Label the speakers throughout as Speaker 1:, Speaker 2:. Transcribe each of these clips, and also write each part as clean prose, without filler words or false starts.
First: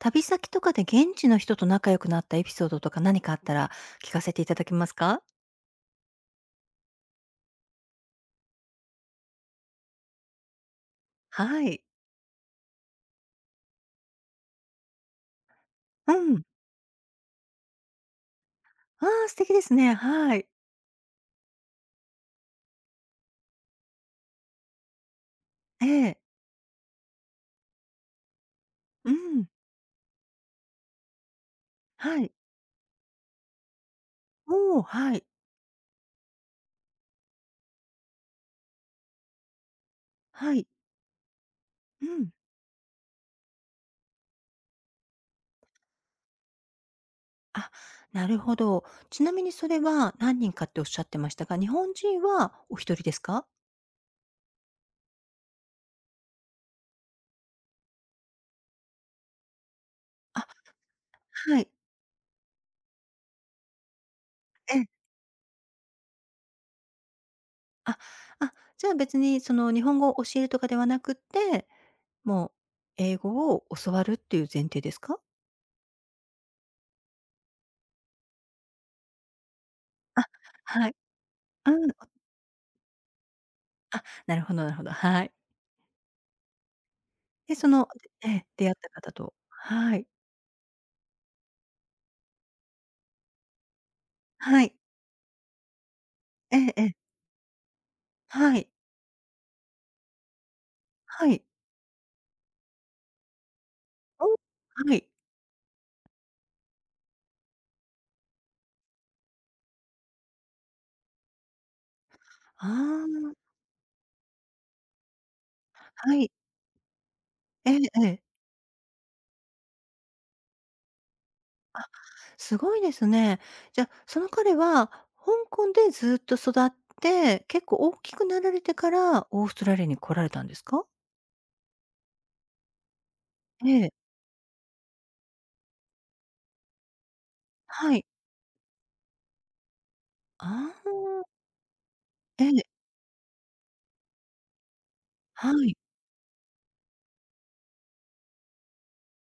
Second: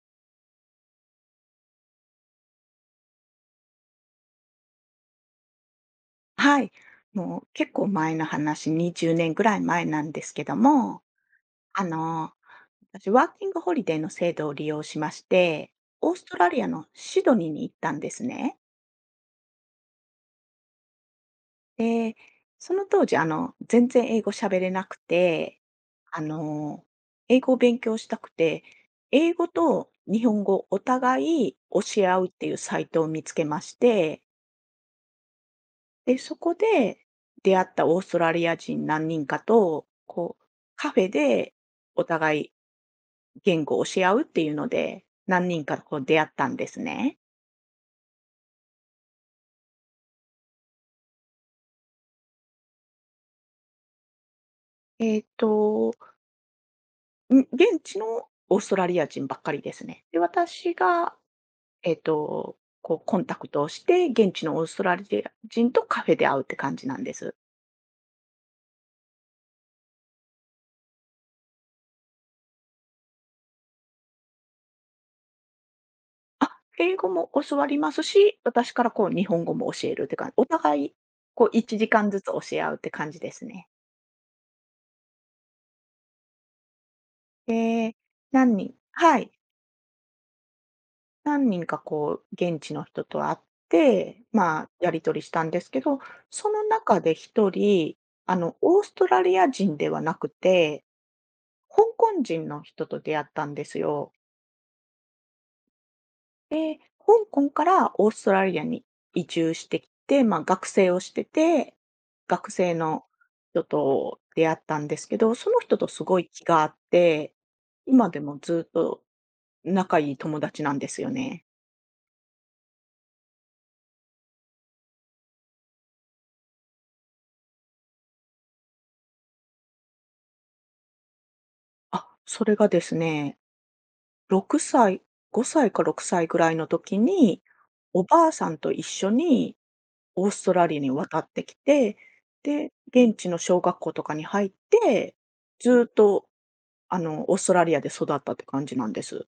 Speaker 1: 旅先とかで現地の人と仲良くなったエピソードとか何かあったら聞かせていただけますか？
Speaker 2: はい。もう結構前の話、20年ぐらい前なんですけども、
Speaker 1: はい。
Speaker 2: あの、私、ワーキングホリデーの制度を利用しまして、オ
Speaker 1: う
Speaker 2: ースト
Speaker 1: ん。
Speaker 2: ラリアのシドニーに行ったんですね。
Speaker 1: ああ、素敵ですね。はい。
Speaker 2: で、その当時、全然英語喋れなくて、
Speaker 1: ええ。
Speaker 2: あの、英語を勉強したくて、
Speaker 1: う
Speaker 2: 英
Speaker 1: ん。
Speaker 2: 語と日本語お互い教え合
Speaker 1: は
Speaker 2: うっ
Speaker 1: い。
Speaker 2: ていうサイトを見つけまして、
Speaker 1: おお、はい。
Speaker 2: で、そこで出会ったオーストラリア人何人かと、こう、
Speaker 1: はい。
Speaker 2: カフェでお
Speaker 1: うん。
Speaker 2: 互い言語を教え合うっていうので、何人かこう出会ったんですね。
Speaker 1: あ、なるほど。ちなみにそれは何人かっておっしゃってましたが、日本人はお一人ですか？
Speaker 2: えっと、現地のオーストラリア人ばっかりですね。で、
Speaker 1: あ、
Speaker 2: 私が、
Speaker 1: はい。
Speaker 2: えっと、こうコンタクトをして、現地のオース
Speaker 1: え
Speaker 2: トラ
Speaker 1: え。
Speaker 2: リア人とカフェで会うって感じなんです。
Speaker 1: あ、あ、じゃあ別にその日本語を教えるとかではなくって、もう英語を教わるっていう前提ですか？
Speaker 2: あ、英語も教わりますし、私からこう日本語も教えるって
Speaker 1: あ、
Speaker 2: 感じ。お互
Speaker 1: は
Speaker 2: い、
Speaker 1: い。
Speaker 2: こう1
Speaker 1: うん。
Speaker 2: 時間ずつ教え合うって感じですね。
Speaker 1: あ、なるほどなるほど、はい。で、その
Speaker 2: で、何
Speaker 1: 出会
Speaker 2: 人
Speaker 1: った方
Speaker 2: はい、
Speaker 1: と、はい。
Speaker 2: 何人かこう現地の人と会って、
Speaker 1: は
Speaker 2: まあ、
Speaker 1: い。
Speaker 2: やり取りしたんですけど、そ
Speaker 1: え
Speaker 2: の
Speaker 1: えええ。
Speaker 2: 中で一人、
Speaker 1: はい。
Speaker 2: オーストラリア人ではなくて、
Speaker 1: はい。
Speaker 2: 香港人の人と出会ったんですよ。
Speaker 1: お、はい。
Speaker 2: で、香港からオーストラリアに移住してきて、まあ、学生をしてて、学
Speaker 1: あ
Speaker 2: 生の
Speaker 1: あ、
Speaker 2: 人と出会ったんですけど、その人とす
Speaker 1: は
Speaker 2: ごい
Speaker 1: い。
Speaker 2: 気があって、
Speaker 1: えええ
Speaker 2: 今で
Speaker 1: え。
Speaker 2: もずっと仲いい友達なんですよね。
Speaker 1: あ、すごいですね。じゃ、その彼は香港でずっと育って、結構大きくなられてからオーストラリアに来られたんですか？
Speaker 2: あ、それがですね、
Speaker 1: ええ、
Speaker 2: 6歳、5歳か6歳ぐらいの時に、
Speaker 1: は
Speaker 2: お
Speaker 1: い。
Speaker 2: ばあさんと一緒にオース
Speaker 1: あ
Speaker 2: トラ
Speaker 1: あ、
Speaker 2: リアに渡ってきて、
Speaker 1: ええ、
Speaker 2: で、現地の小学校とかに入って、
Speaker 1: はい。
Speaker 2: ずっと、オーストラリアで育ったって感じなんです。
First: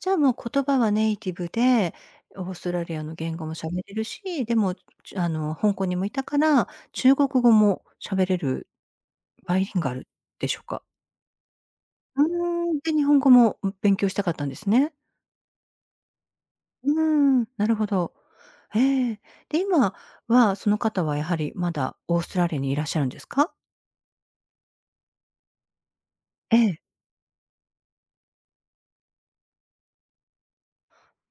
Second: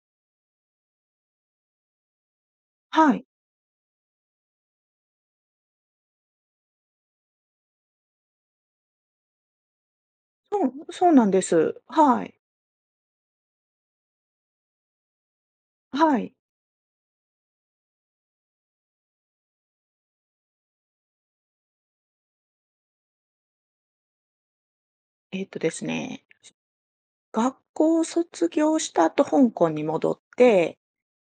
Speaker 1: じゃあ、もう言葉はネイティブで、オーストラリア
Speaker 2: は
Speaker 1: の
Speaker 2: い。
Speaker 1: 言語も喋れるし、でも、香港にもいたから、中国語も喋れる、バイリンガルでしょうか？
Speaker 2: そうなんです。は
Speaker 1: う
Speaker 2: い。
Speaker 1: ーん、で、日本語も、勉強したかったんですね。
Speaker 2: はい。
Speaker 1: うーん、なるほど。ええ。で、今は、その方はやはりまだオーストラリアにいらっしゃるんですか？
Speaker 2: えっとですね、
Speaker 1: ええ。
Speaker 2: 学校を卒業した後、香港に戻って、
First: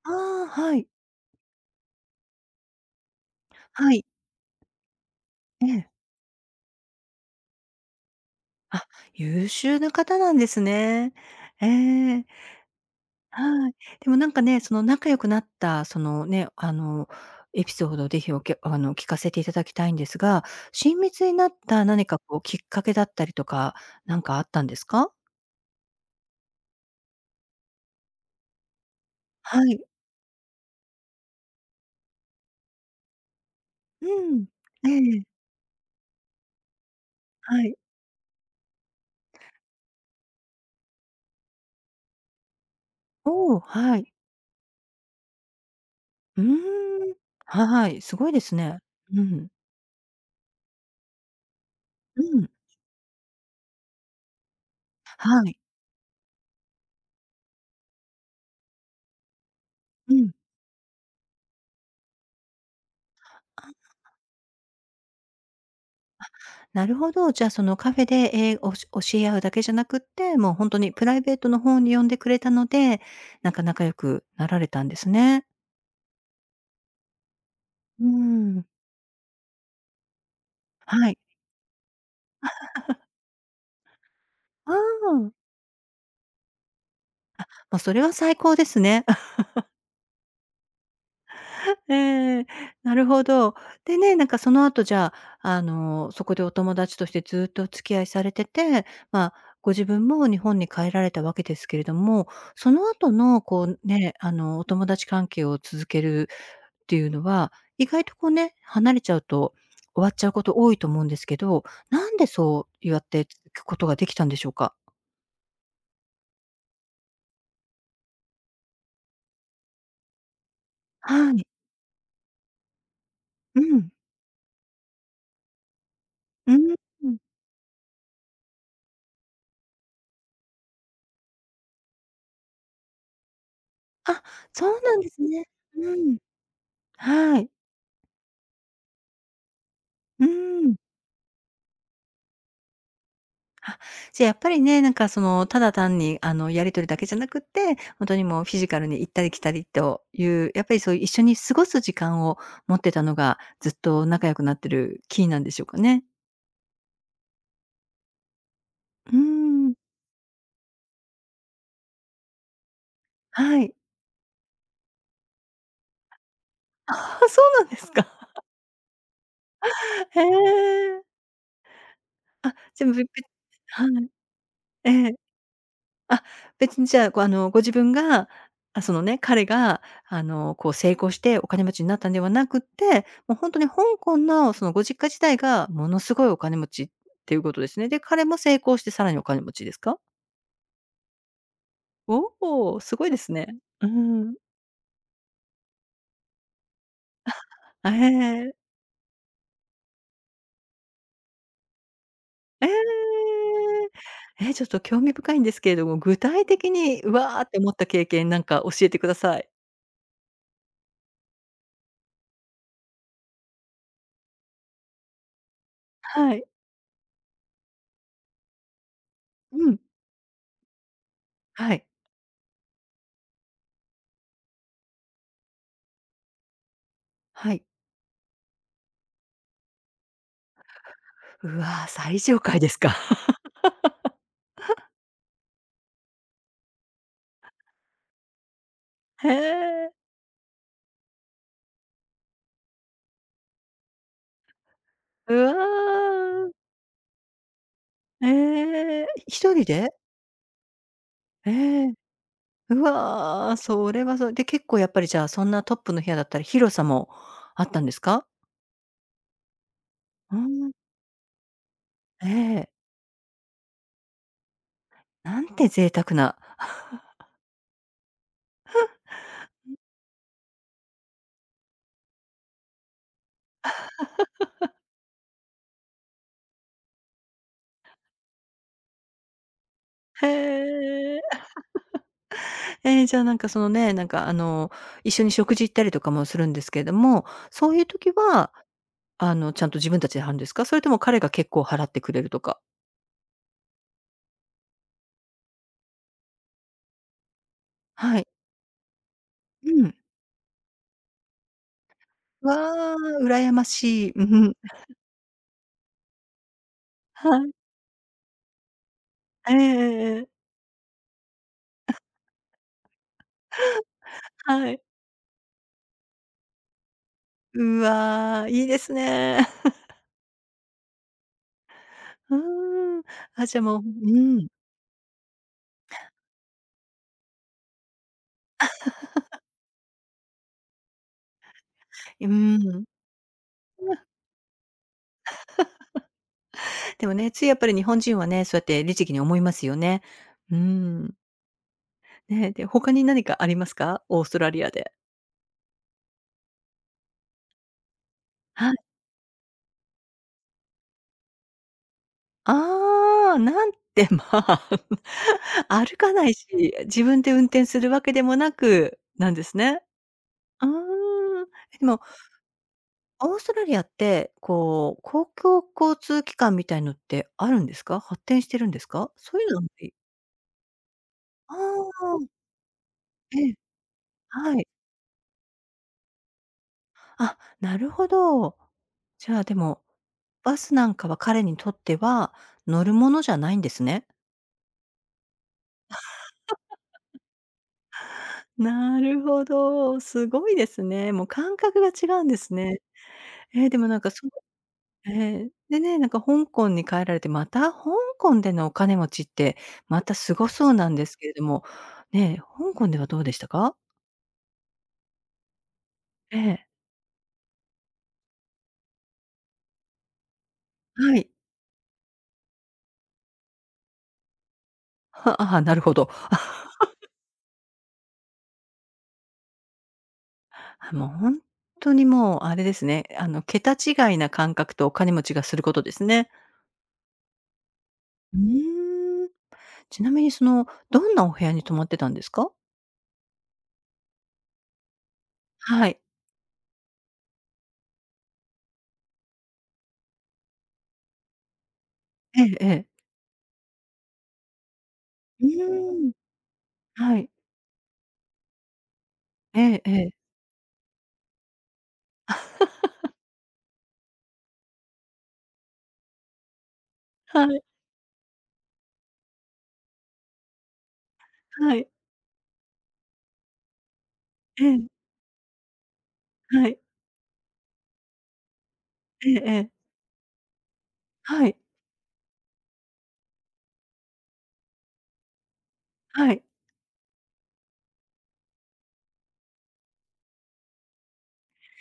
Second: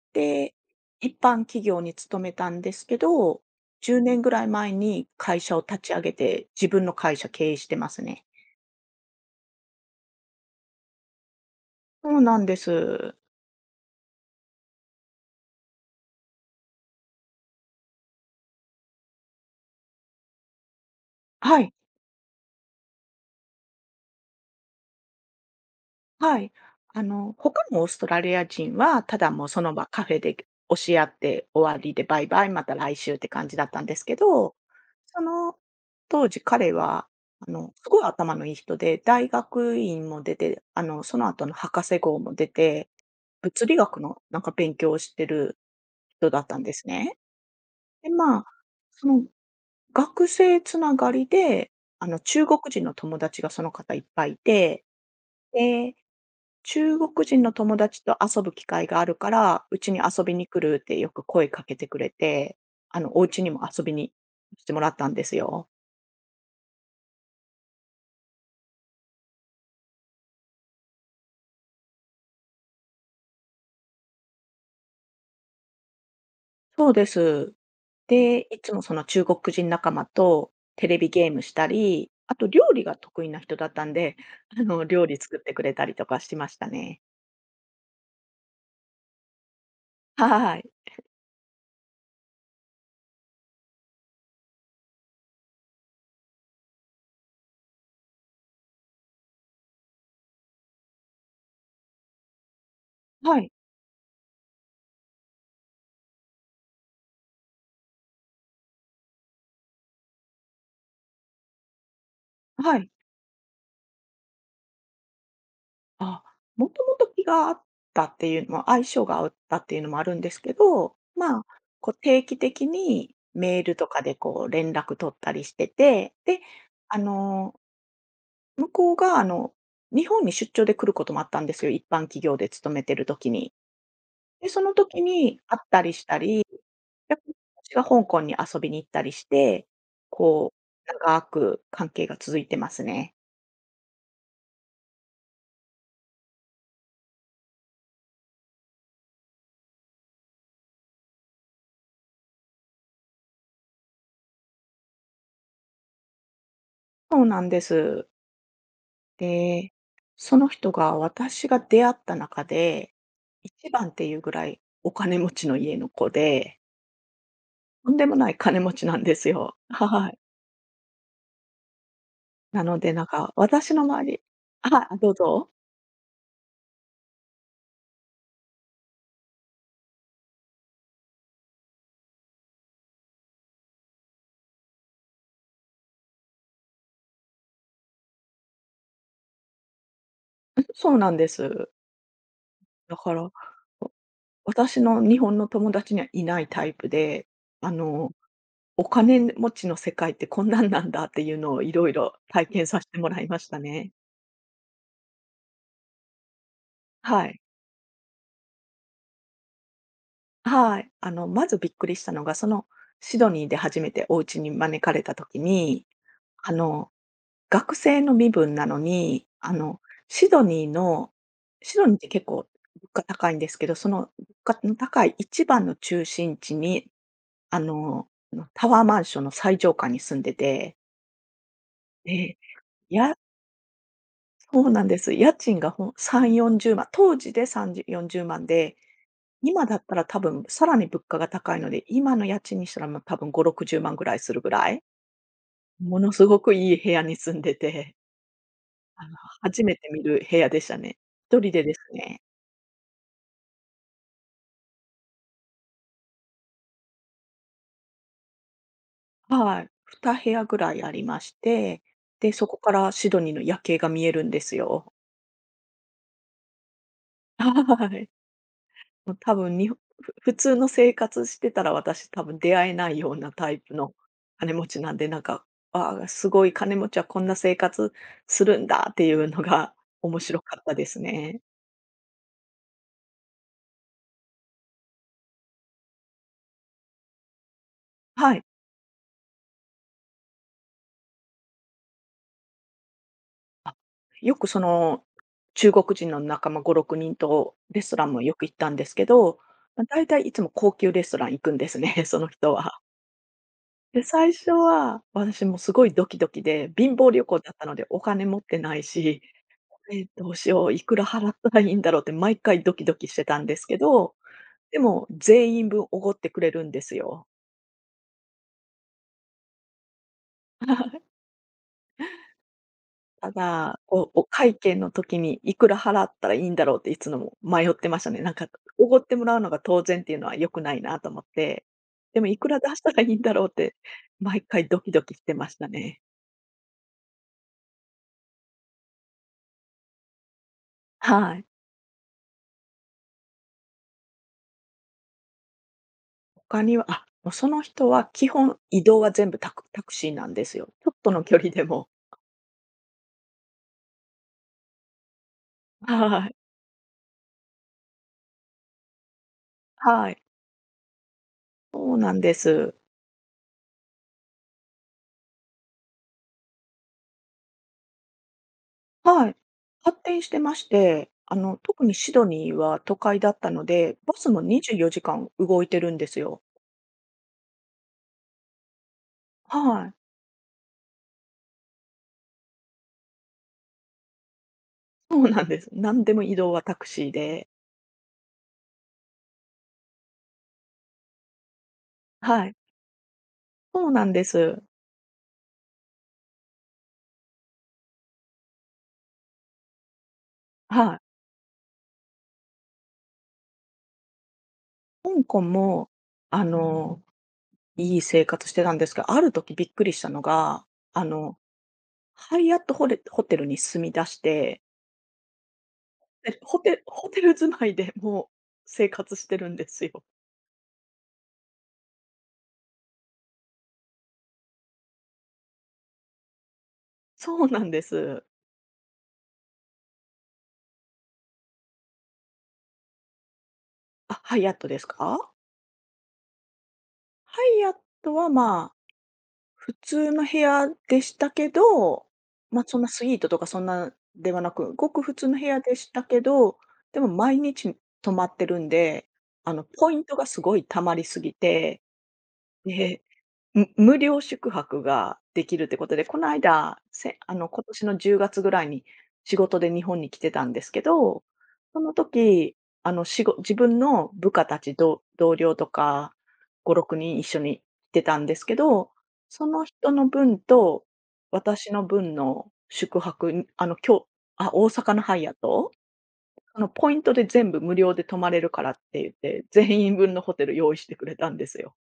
Speaker 1: ああ、
Speaker 2: で、
Speaker 1: はい。
Speaker 2: 一般企業に勤めたんですけど、
Speaker 1: は
Speaker 2: 10
Speaker 1: い。
Speaker 2: 年ぐらい前に会社を
Speaker 1: え
Speaker 2: 立
Speaker 1: え。
Speaker 2: ち上げて、自分の会社経営してますね。
Speaker 1: あ、優秀な方なんですね。え
Speaker 2: そう
Speaker 1: え。
Speaker 2: なんです。
Speaker 1: はい。でもなんかね、その仲良くなった、そのね、エピソードをぜひ聞かせていただきたいんですが、親密になっ
Speaker 2: はい。
Speaker 1: た何かこうきっかけだったりとか、なんかあったんですか？
Speaker 2: はい。他のオーストラリア人は、ただもう
Speaker 1: は
Speaker 2: その
Speaker 1: い。
Speaker 2: 場カフェで押し合って終わりでバイバイ、また来週って感じだったんですけ
Speaker 1: うん。
Speaker 2: ど、
Speaker 1: え
Speaker 2: そ
Speaker 1: え。
Speaker 2: の当時彼は、
Speaker 1: はい。
Speaker 2: すごい頭のいい人で、大学院も出て、その後の博士号も出て、
Speaker 1: おお、
Speaker 2: 物理
Speaker 1: は
Speaker 2: 学
Speaker 1: い。
Speaker 2: のなんか勉強をしてる人だ
Speaker 1: うー
Speaker 2: ったんです
Speaker 1: ん。
Speaker 2: ね。
Speaker 1: はい、
Speaker 2: で、
Speaker 1: すごい
Speaker 2: ま
Speaker 1: で
Speaker 2: あ、
Speaker 1: すね。
Speaker 2: そ
Speaker 1: う
Speaker 2: の
Speaker 1: ん。
Speaker 2: 学生つながりで、
Speaker 1: う
Speaker 2: 中
Speaker 1: ん。
Speaker 2: 国人の友達がその方いっぱいいて、
Speaker 1: はい。
Speaker 2: 中国人の友達と遊ぶ機会があるから、うちに
Speaker 1: う
Speaker 2: 遊
Speaker 1: ん。
Speaker 2: びに来るってよく声かけてくれて、お家にも遊びに来てもらったんですよ。
Speaker 1: なるほど。じゃあ、そのカフェで、え、教え合うだけじゃなくって、もう本当にプライベートの方に呼んでくれたので、なんか仲良くなられたんですね。
Speaker 2: そうです。
Speaker 1: うー
Speaker 2: で、い
Speaker 1: ん。
Speaker 2: つもその中国人仲間とテレビ
Speaker 1: はい。
Speaker 2: ゲームしたり、あと料理が得意な人だったんで、
Speaker 1: あ
Speaker 2: 料理作っ
Speaker 1: あ。
Speaker 2: てくれたりとかしましたね。
Speaker 1: まあ、それは最高ですね。
Speaker 2: はい。
Speaker 1: ええ、なるほど。でね、なんかその後じゃあ、そこでお友達としてずっとお付き合いされてて、まあ、ご自分も日本に帰られたわけですけれども、その後
Speaker 2: は
Speaker 1: の
Speaker 2: い。
Speaker 1: こうね、お友達関係を続けるっていうのは、意外とこうね、離れちゃうと終わっちゃうこと多いと思うんですけど、なんでそ
Speaker 2: は
Speaker 1: う
Speaker 2: い。
Speaker 1: やって続くことができたんでしょうか？
Speaker 2: あ、もともと気が合ったっていうのも相性が合ったっていうのもあるんですけど、
Speaker 1: は
Speaker 2: ま
Speaker 1: い。
Speaker 2: あ、こう定期的にメ
Speaker 1: う
Speaker 2: ールと
Speaker 1: ん。
Speaker 2: かでこう連絡取ったりしてて、で、
Speaker 1: うー
Speaker 2: あ
Speaker 1: ん。
Speaker 2: の、向こうが日本に出張で来ることもあったんですよ、一般企業で勤めてる時に。
Speaker 1: あ、
Speaker 2: で、そ
Speaker 1: そ
Speaker 2: の
Speaker 1: うなん
Speaker 2: 時
Speaker 1: です
Speaker 2: に
Speaker 1: ね。
Speaker 2: 会ったり
Speaker 1: う
Speaker 2: し
Speaker 1: ん。
Speaker 2: たり、逆に
Speaker 1: はい。
Speaker 2: 私が香港に遊びに行ったりして、
Speaker 1: うー
Speaker 2: こ
Speaker 1: ん。
Speaker 2: う、長く関係が続いてますね。
Speaker 1: あ、じゃ、やっぱりね、なんかその、ただ単にやり取りだけじゃなくって、ほんとにもうフィジカルに行ったり来たりという、やっぱりそういう一緒に過ごす時間を持ってたのが、ずっと仲良くなってるキーなんでしょうかね？
Speaker 2: そうなんです。
Speaker 1: うー
Speaker 2: で、
Speaker 1: ん。
Speaker 2: その人が私が出会った中で、
Speaker 1: は
Speaker 2: 一
Speaker 1: い。
Speaker 2: 番っていうぐらいお金持ちの家の子で、
Speaker 1: ああ、そうなんで
Speaker 2: と
Speaker 1: す
Speaker 2: んで
Speaker 1: か。
Speaker 2: もない金持ちなんですよ。はい。
Speaker 1: へえ。あ、
Speaker 2: なの
Speaker 1: じゃ、
Speaker 2: でなんか、私の
Speaker 1: はい。
Speaker 2: 周りは
Speaker 1: え
Speaker 2: い、ど
Speaker 1: え。
Speaker 2: うぞ。
Speaker 1: あ、別にじゃあ、こう、ご自分が、あ、そのね、彼が、こう、成功してお金持ちになったんではなくって、もうほんとに香港の、その、ご実家自体がものすごいお金持ちっていうことですね。で、彼も成功してさらにお金持ちですか？
Speaker 2: そうなんです。
Speaker 1: おお、す
Speaker 2: だ
Speaker 1: ごい
Speaker 2: か
Speaker 1: で
Speaker 2: ら、
Speaker 1: すね。うーん。
Speaker 2: 私の日本の友達にはいないタイプで、あ
Speaker 1: あ、
Speaker 2: の、
Speaker 1: へえ。
Speaker 2: お金持ちの世界ってこんなんなんだっていうのをいろいろ体験
Speaker 1: え
Speaker 2: させてもらい
Speaker 1: え。
Speaker 2: ましたね。
Speaker 1: え、ちょっと興味深いんですけれども、具体的に、う
Speaker 2: はい。
Speaker 1: わって思った経験なんか教えてください。
Speaker 2: はい。まずびっくりしたのが、その、シドニーで初めてお家に招かれた時に、
Speaker 1: はい。
Speaker 2: あの、学生の身分なのに、
Speaker 1: うん。
Speaker 2: シドニーの
Speaker 1: は
Speaker 2: シ
Speaker 1: い。
Speaker 2: ドニーって結構物価高いんですけど、その物価の高い一番の中心地に、
Speaker 1: は
Speaker 2: あ
Speaker 1: い。
Speaker 2: の、タワーマンションの最上階に住んでて、
Speaker 1: うわ、最
Speaker 2: で、
Speaker 1: 上階ですか。
Speaker 2: やそうなんです。家賃がほん3、40万、当時で3じ40万で
Speaker 1: へ
Speaker 2: 今だっ
Speaker 1: え。
Speaker 2: たら多分さらに物価が高いので、今の家賃にしたら、ま、多分5、60万ぐらいするぐらい、
Speaker 1: う
Speaker 2: ものすご
Speaker 1: わ。
Speaker 2: くいい部屋に住んでて、
Speaker 1: え
Speaker 2: あ
Speaker 1: え、
Speaker 2: の、
Speaker 1: 1
Speaker 2: 初
Speaker 1: 人
Speaker 2: めて
Speaker 1: で？
Speaker 2: 見る部屋でしたね。一人
Speaker 1: え
Speaker 2: でです
Speaker 1: え。
Speaker 2: ね。
Speaker 1: うわ、それはそれで結構やっぱりじゃあ、そんなトップの部屋だったら広さもあったんですか？
Speaker 2: はい、2部
Speaker 1: うー
Speaker 2: 屋ぐ
Speaker 1: ん、
Speaker 2: らいありまして、
Speaker 1: え
Speaker 2: で、そこ
Speaker 1: え。
Speaker 2: からシドニーの夜景が見えるんですよ。
Speaker 1: なんて贅沢な。
Speaker 2: はい。もう多分にほふ普通の生活してたら、私多分出会えないようなタイプの金持ちなんで、なんか、ああ、すごい金持ちはこんな生活するんだっていうのが面
Speaker 1: へ
Speaker 2: 白かったです
Speaker 1: え。
Speaker 2: ね。
Speaker 1: え、じゃあなんかそのね、なんか一緒に食事行ったりとかもするんですけれども、そういう時
Speaker 2: はい。
Speaker 1: はちゃんと自分たちで払うんですか？それとも彼が結構払ってくれるとか。
Speaker 2: あ、よくその、中国人の仲間5、6人とレストラン
Speaker 1: は
Speaker 2: も
Speaker 1: い。
Speaker 2: よく行ったんですけど、
Speaker 1: う
Speaker 2: ま、
Speaker 1: ん。
Speaker 2: 大体いつも高級レストラン行くんですね、その人
Speaker 1: わ
Speaker 2: は。
Speaker 1: あ、羨ま
Speaker 2: で、
Speaker 1: しい。う
Speaker 2: 最初
Speaker 1: ん、
Speaker 2: は私もすごいドキドキで、貧乏旅
Speaker 1: は
Speaker 2: 行だ
Speaker 1: い。
Speaker 2: ったのでお金持ってないし、
Speaker 1: えええ
Speaker 2: ええ、
Speaker 1: ええ
Speaker 2: ど
Speaker 1: え。
Speaker 2: うしよう、いくら払ったらいいんだろうって毎回ドキドキしてたんですけど、
Speaker 1: は
Speaker 2: で
Speaker 1: い。
Speaker 2: も全員分おごってくれるんですよ。
Speaker 1: うわ、いいですね。うーん。
Speaker 2: た
Speaker 1: あ、じゃ、も
Speaker 2: だ、
Speaker 1: う、
Speaker 2: こう、
Speaker 1: う
Speaker 2: お
Speaker 1: ん。
Speaker 2: 会計の時にいくら払ったらいいんだろうっていつのも迷ってましたね。なんか、おごってもらうのが当然っていうのは良くないなと思って、でも
Speaker 1: う
Speaker 2: いく
Speaker 1: ー
Speaker 2: ら出し
Speaker 1: ん。
Speaker 2: たらいいんだろうって毎回ドキドキしてましたね。
Speaker 1: でもね、ついやっぱり日本人はね、そうやって律儀に思いますよね。うーん。
Speaker 2: はい。
Speaker 1: ね、で、他に何かありますか？オーストラリアで。
Speaker 2: 他には、あ、もうその人は基本
Speaker 1: は
Speaker 2: 移
Speaker 1: い。
Speaker 2: 動は全部タクシーなんですよ。ちょっとの距離でも。
Speaker 1: ああ、なんて、まあ、歩かな
Speaker 2: は
Speaker 1: い
Speaker 2: い。
Speaker 1: し、自分で運転するわけでもなく、なんですね。
Speaker 2: はい。
Speaker 1: うーん。で
Speaker 2: そう
Speaker 1: も
Speaker 2: なんです。
Speaker 1: オーストラリアって、こう、公共交通機関みたいのってあるんですか？発展してるんですか？
Speaker 2: はい。
Speaker 1: そういうのはあい。
Speaker 2: 発展してまして、
Speaker 1: あ
Speaker 2: 特にシ
Speaker 1: あ、
Speaker 2: ドニーは都会だっ
Speaker 1: え
Speaker 2: た
Speaker 1: え、
Speaker 2: ので、バスも
Speaker 1: はい。
Speaker 2: 24時間動いてるんですよ。
Speaker 1: あ、なるほど。じゃあ、でも、
Speaker 2: はい。
Speaker 1: バスなんかは彼にとっては乗るものじゃないんですね。
Speaker 2: そうなんです。何でも移動はタクシーで。
Speaker 1: なるほど、すごいですね。もう感覚が違うんで
Speaker 2: は
Speaker 1: す
Speaker 2: い。
Speaker 1: ね。ええ、で
Speaker 2: そ
Speaker 1: も
Speaker 2: う
Speaker 1: なん
Speaker 2: な
Speaker 1: か
Speaker 2: んです。
Speaker 1: ええ。でね、なんか香港に帰られて、また香港でのお金持ちって、またすごそうなん
Speaker 2: はい。
Speaker 1: ですけれども、ねえ、香港ではどうでしたか？
Speaker 2: 香港も、
Speaker 1: え
Speaker 2: あ
Speaker 1: え、
Speaker 2: の、いい生活してたんですが、ある時びっくりしたのが、あ
Speaker 1: はい。
Speaker 2: の、ハイアットホレホテルに住み出して、
Speaker 1: はああ、なるほど。
Speaker 2: でホテル住まいでもう生活してるんですよ。
Speaker 1: あ、もうほんとにもうあれですね、桁違いな感覚とお金持ちがすることですね。
Speaker 2: そうなんです。
Speaker 1: うーん。ちなみにその、どんなお部屋に泊まってたんですか？
Speaker 2: あ、ハイアットですか？
Speaker 1: はい。
Speaker 2: ハイアットは、まあ、普通の部屋でしたけど、
Speaker 1: え
Speaker 2: ま、
Speaker 1: え
Speaker 2: そん
Speaker 1: え
Speaker 2: な
Speaker 1: え。
Speaker 2: スイートとかそんなではなく、ごく普通の部
Speaker 1: う
Speaker 2: 屋でした
Speaker 1: ーん。
Speaker 2: けど、でも
Speaker 1: はい。
Speaker 2: 毎日泊まってるんで、
Speaker 1: ええ
Speaker 2: ポイ
Speaker 1: え
Speaker 2: ントが
Speaker 1: え。
Speaker 2: すごい溜まりすぎて、 で、無料宿泊ができるってことで、この間、せあ
Speaker 1: は
Speaker 2: の、今
Speaker 1: い、
Speaker 2: 年の10月ぐらいに仕事で日本に来てたんですけど、
Speaker 1: は
Speaker 2: そ
Speaker 1: い。
Speaker 2: の時、ご自分の部下た
Speaker 1: え
Speaker 2: ち、
Speaker 1: え、
Speaker 2: 同僚とか
Speaker 1: は
Speaker 2: 5、
Speaker 1: い。
Speaker 2: 6人一緒に来てたんですけど、
Speaker 1: ええ
Speaker 2: そ
Speaker 1: え
Speaker 2: の
Speaker 1: え。
Speaker 2: 人の分と
Speaker 1: はい、
Speaker 2: 私の分の宿泊に、あ、大阪のハイアット、
Speaker 1: はい。
Speaker 2: その、ポイントで全部無料で泊まれるからって言って、全員分のホテル用意してくれたんですよ。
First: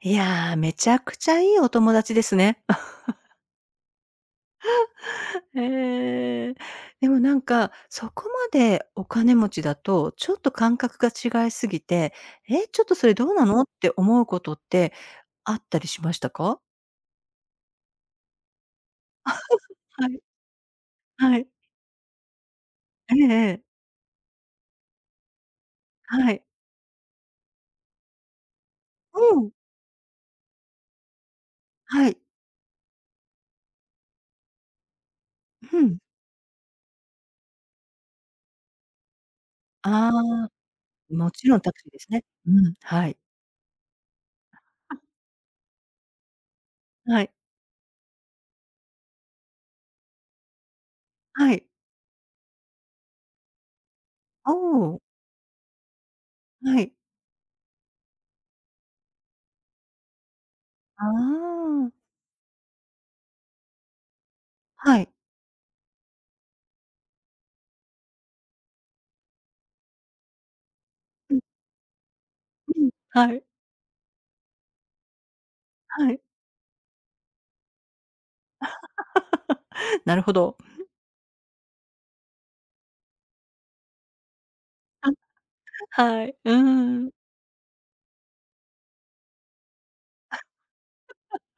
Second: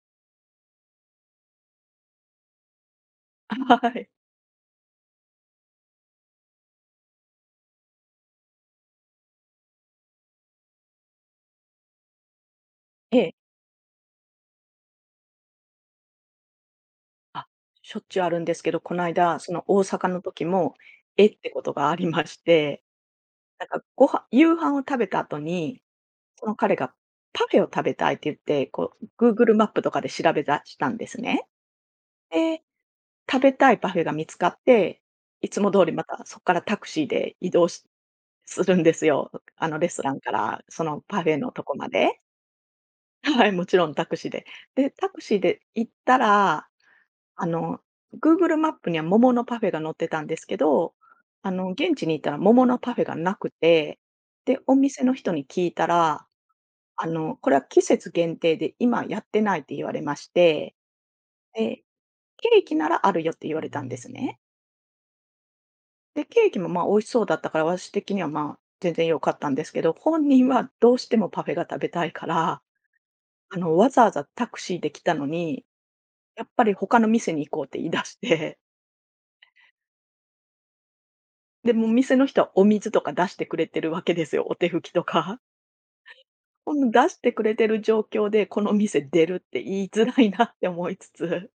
Speaker 1: いやー、めちゃくちゃいいお友達ですね。
Speaker 2: はい。
Speaker 1: へえ。でもなんか、そこまでお金持ちだと、ちょっと感覚が違いすぎて、「え、ちょっとそれ
Speaker 2: え
Speaker 1: どうな
Speaker 2: え。
Speaker 1: の？」って思うことってあったりしましたか？
Speaker 2: あ、しょっちゅうあるんですけど、この間その大
Speaker 1: は
Speaker 2: 阪
Speaker 1: い、
Speaker 2: の時も、えっ
Speaker 1: はい。
Speaker 2: てことがありまして、
Speaker 1: えええ
Speaker 2: なん
Speaker 1: え。
Speaker 2: か夕飯を食べた後に、
Speaker 1: はい。
Speaker 2: その彼がパフェを食べたいって言って、こう、
Speaker 1: うん。
Speaker 2: Google マップとかで調べたんですね。
Speaker 1: はい。
Speaker 2: で、食べたいパフェが見つかって、いつも
Speaker 1: う
Speaker 2: 通り
Speaker 1: ん。
Speaker 2: またそこからタクシーで移動しするんですよ。あのレスト
Speaker 1: あ
Speaker 2: ランか
Speaker 1: あ、
Speaker 2: ら、そのパフ
Speaker 1: も
Speaker 2: ェ
Speaker 1: ち
Speaker 2: の
Speaker 1: ろん
Speaker 2: と
Speaker 1: タ
Speaker 2: こ
Speaker 1: クシ
Speaker 2: ま
Speaker 1: ーです
Speaker 2: で。
Speaker 1: ね。うん、はい。
Speaker 2: はい、もちろんタクシーで。で、タクシーで行ったら
Speaker 1: はい。
Speaker 2: あの、Google マップには桃のパフェが載ってたんですけど、
Speaker 1: はい。
Speaker 2: 現地に行ったら桃のパフェがなくて、
Speaker 1: お
Speaker 2: で、お
Speaker 1: お、
Speaker 2: 店の人に聞いたら、
Speaker 1: はい。
Speaker 2: これは季節限定で今やってないって言われまして、
Speaker 1: あ
Speaker 2: で、
Speaker 1: あ、
Speaker 2: ケーキならあるよって言われたんですね。
Speaker 1: はい。
Speaker 2: で、ケーキもまあ美味しそうだったから、私的にはまあ全然良かったんですけど、本人はどうしても
Speaker 1: うん、
Speaker 2: パフェが食べたいから、
Speaker 1: うん、はい、
Speaker 2: わざわざタクシーで来たのに、
Speaker 1: はい。
Speaker 2: やっぱり他の店に行こうって言い出して、
Speaker 1: なるほど。
Speaker 2: で、もう店の人はお水とか出してくれてるわけですよ、お手拭きとか。
Speaker 1: はい、う
Speaker 2: この出
Speaker 1: ーん。
Speaker 2: してくれてる状況で、この店出るって言いづらいなって思いつつ、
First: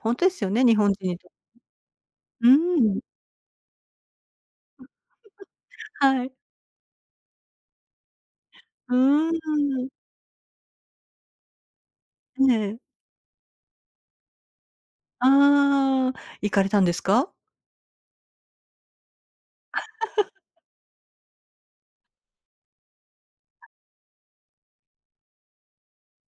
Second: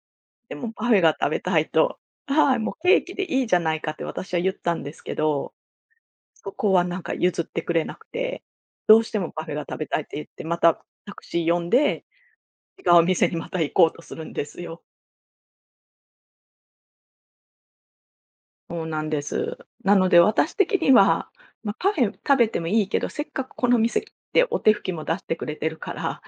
Speaker 1: ほんとですよ
Speaker 2: で
Speaker 1: ね、
Speaker 2: も
Speaker 1: 日
Speaker 2: パ
Speaker 1: 本
Speaker 2: フェ
Speaker 1: 人
Speaker 2: が
Speaker 1: に
Speaker 2: 食べたいと、
Speaker 1: う
Speaker 2: はい、もう
Speaker 1: ー
Speaker 2: ケ
Speaker 1: ん、
Speaker 2: ーキでいいじゃないかって私は言ったんですけど、
Speaker 1: はい。
Speaker 2: そこはなんか譲ってくれなくて、
Speaker 1: う
Speaker 2: どうしても
Speaker 1: ー
Speaker 2: パフェが食べ
Speaker 1: ん、
Speaker 2: たいって言って、またタクシー呼んで、
Speaker 1: ええ。
Speaker 2: 違う店にまた行こうとするんですよ。
Speaker 1: ああ、行かれたんですか？
Speaker 2: そうなんです。なので私的には、まあ、パフェ食べてもいいけど、せっかくこの店ってお手拭きも出してくれてるから、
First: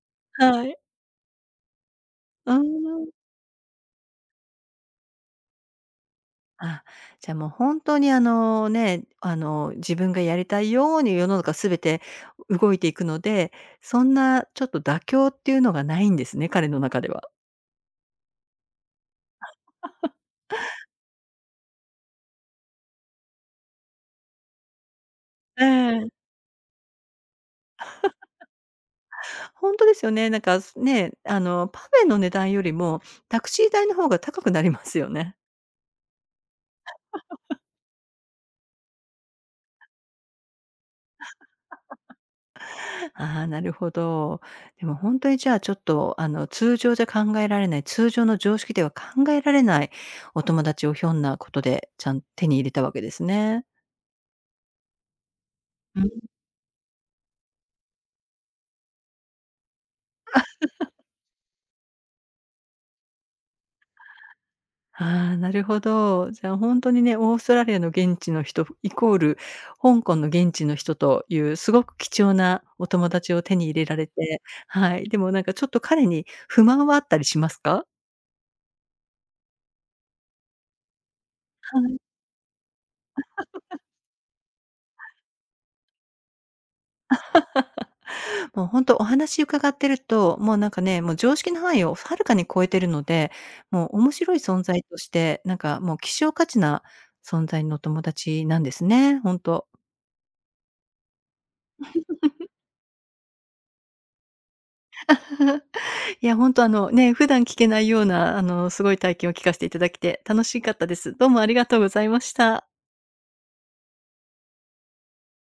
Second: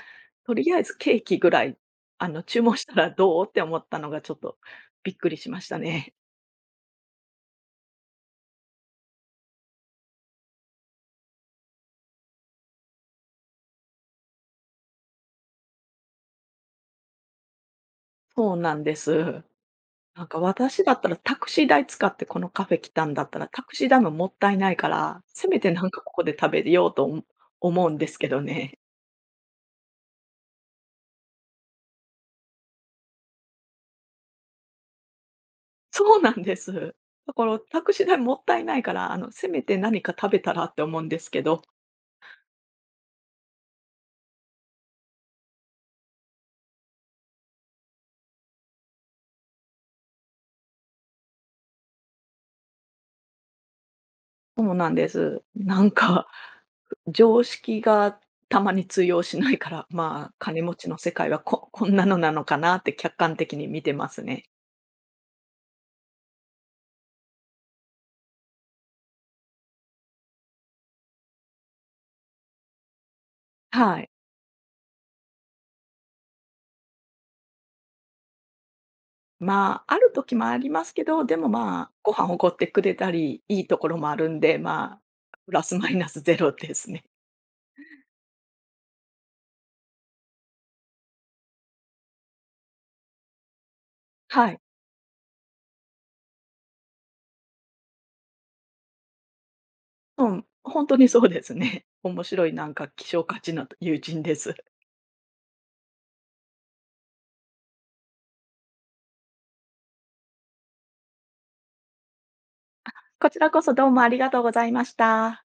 Speaker 2: と
Speaker 1: は
Speaker 2: り
Speaker 1: い。
Speaker 2: あえずケーキぐらい、
Speaker 1: うー
Speaker 2: 注文した
Speaker 1: ん。
Speaker 2: らどうって思ったのがちょっとびっくりしましたね。
Speaker 1: あ、じゃあもうほんとにあのね、自分がやりたいように世の中全て動いていくので、そんなちょっと妥協っていうのがないんですね、彼の中では。
Speaker 2: そうなんです。なんか私だったらタクシー代使ってこのカフェ来たんだったら、タクシー代ももったいないから、せめ
Speaker 1: え
Speaker 2: てなんか
Speaker 1: え。
Speaker 2: ここで食べようと思うんですけどね。
Speaker 1: ほんとですよね。なんかあのパフェの値段よりもタクシー代の方が高くなりますよね。
Speaker 2: そうなんです。だからタクシー代もったいないから、せめて何か食べたらって思うんですけど。
Speaker 1: ああ、なるほど。でも本当にじゃあ、ちょっと、通常じゃ考えられない、通常の常識では考えられないお友達をひょんなことで、ちゃん手に入れたわけですね。
Speaker 2: そうなんです。なん
Speaker 1: うん。
Speaker 2: か、常識がたまに通用しないから、まあ、金持ちの世界はこんなのなのかなって客観的に見てますね。
Speaker 1: ああ、なるほど。じゃあ、本当にね、オーストラリアの現地の人イコール香港の現地の人という、すごく貴重なお友達を手に入れら
Speaker 2: は
Speaker 1: れ
Speaker 2: い。
Speaker 1: て、はい。でもなんかちょっと彼に不満はあったりしますか？
Speaker 2: まあ、ある時もありますけど、でも
Speaker 1: は
Speaker 2: まあ、
Speaker 1: い。
Speaker 2: ご飯おごってくれたり、いいところもあるんで、まあ、プラスマイナスゼロですね。
Speaker 1: もう本当お話伺ってると、もうなんかね、もう常識の範囲をはるかに超えてるので、もう面白い
Speaker 2: はい。
Speaker 1: 存在として、なんかもう希少価値な存在のお友達なんですね、本当。
Speaker 2: うん、本当にそうですね。面白いなんか希少価値の友人です。
Speaker 1: いや本当あのね、普段聞けないようなあのすごい体験を聞かせていただきて楽しかったです。どうもありがとうございました。
Speaker 2: こちらこそどうもありがとうございました。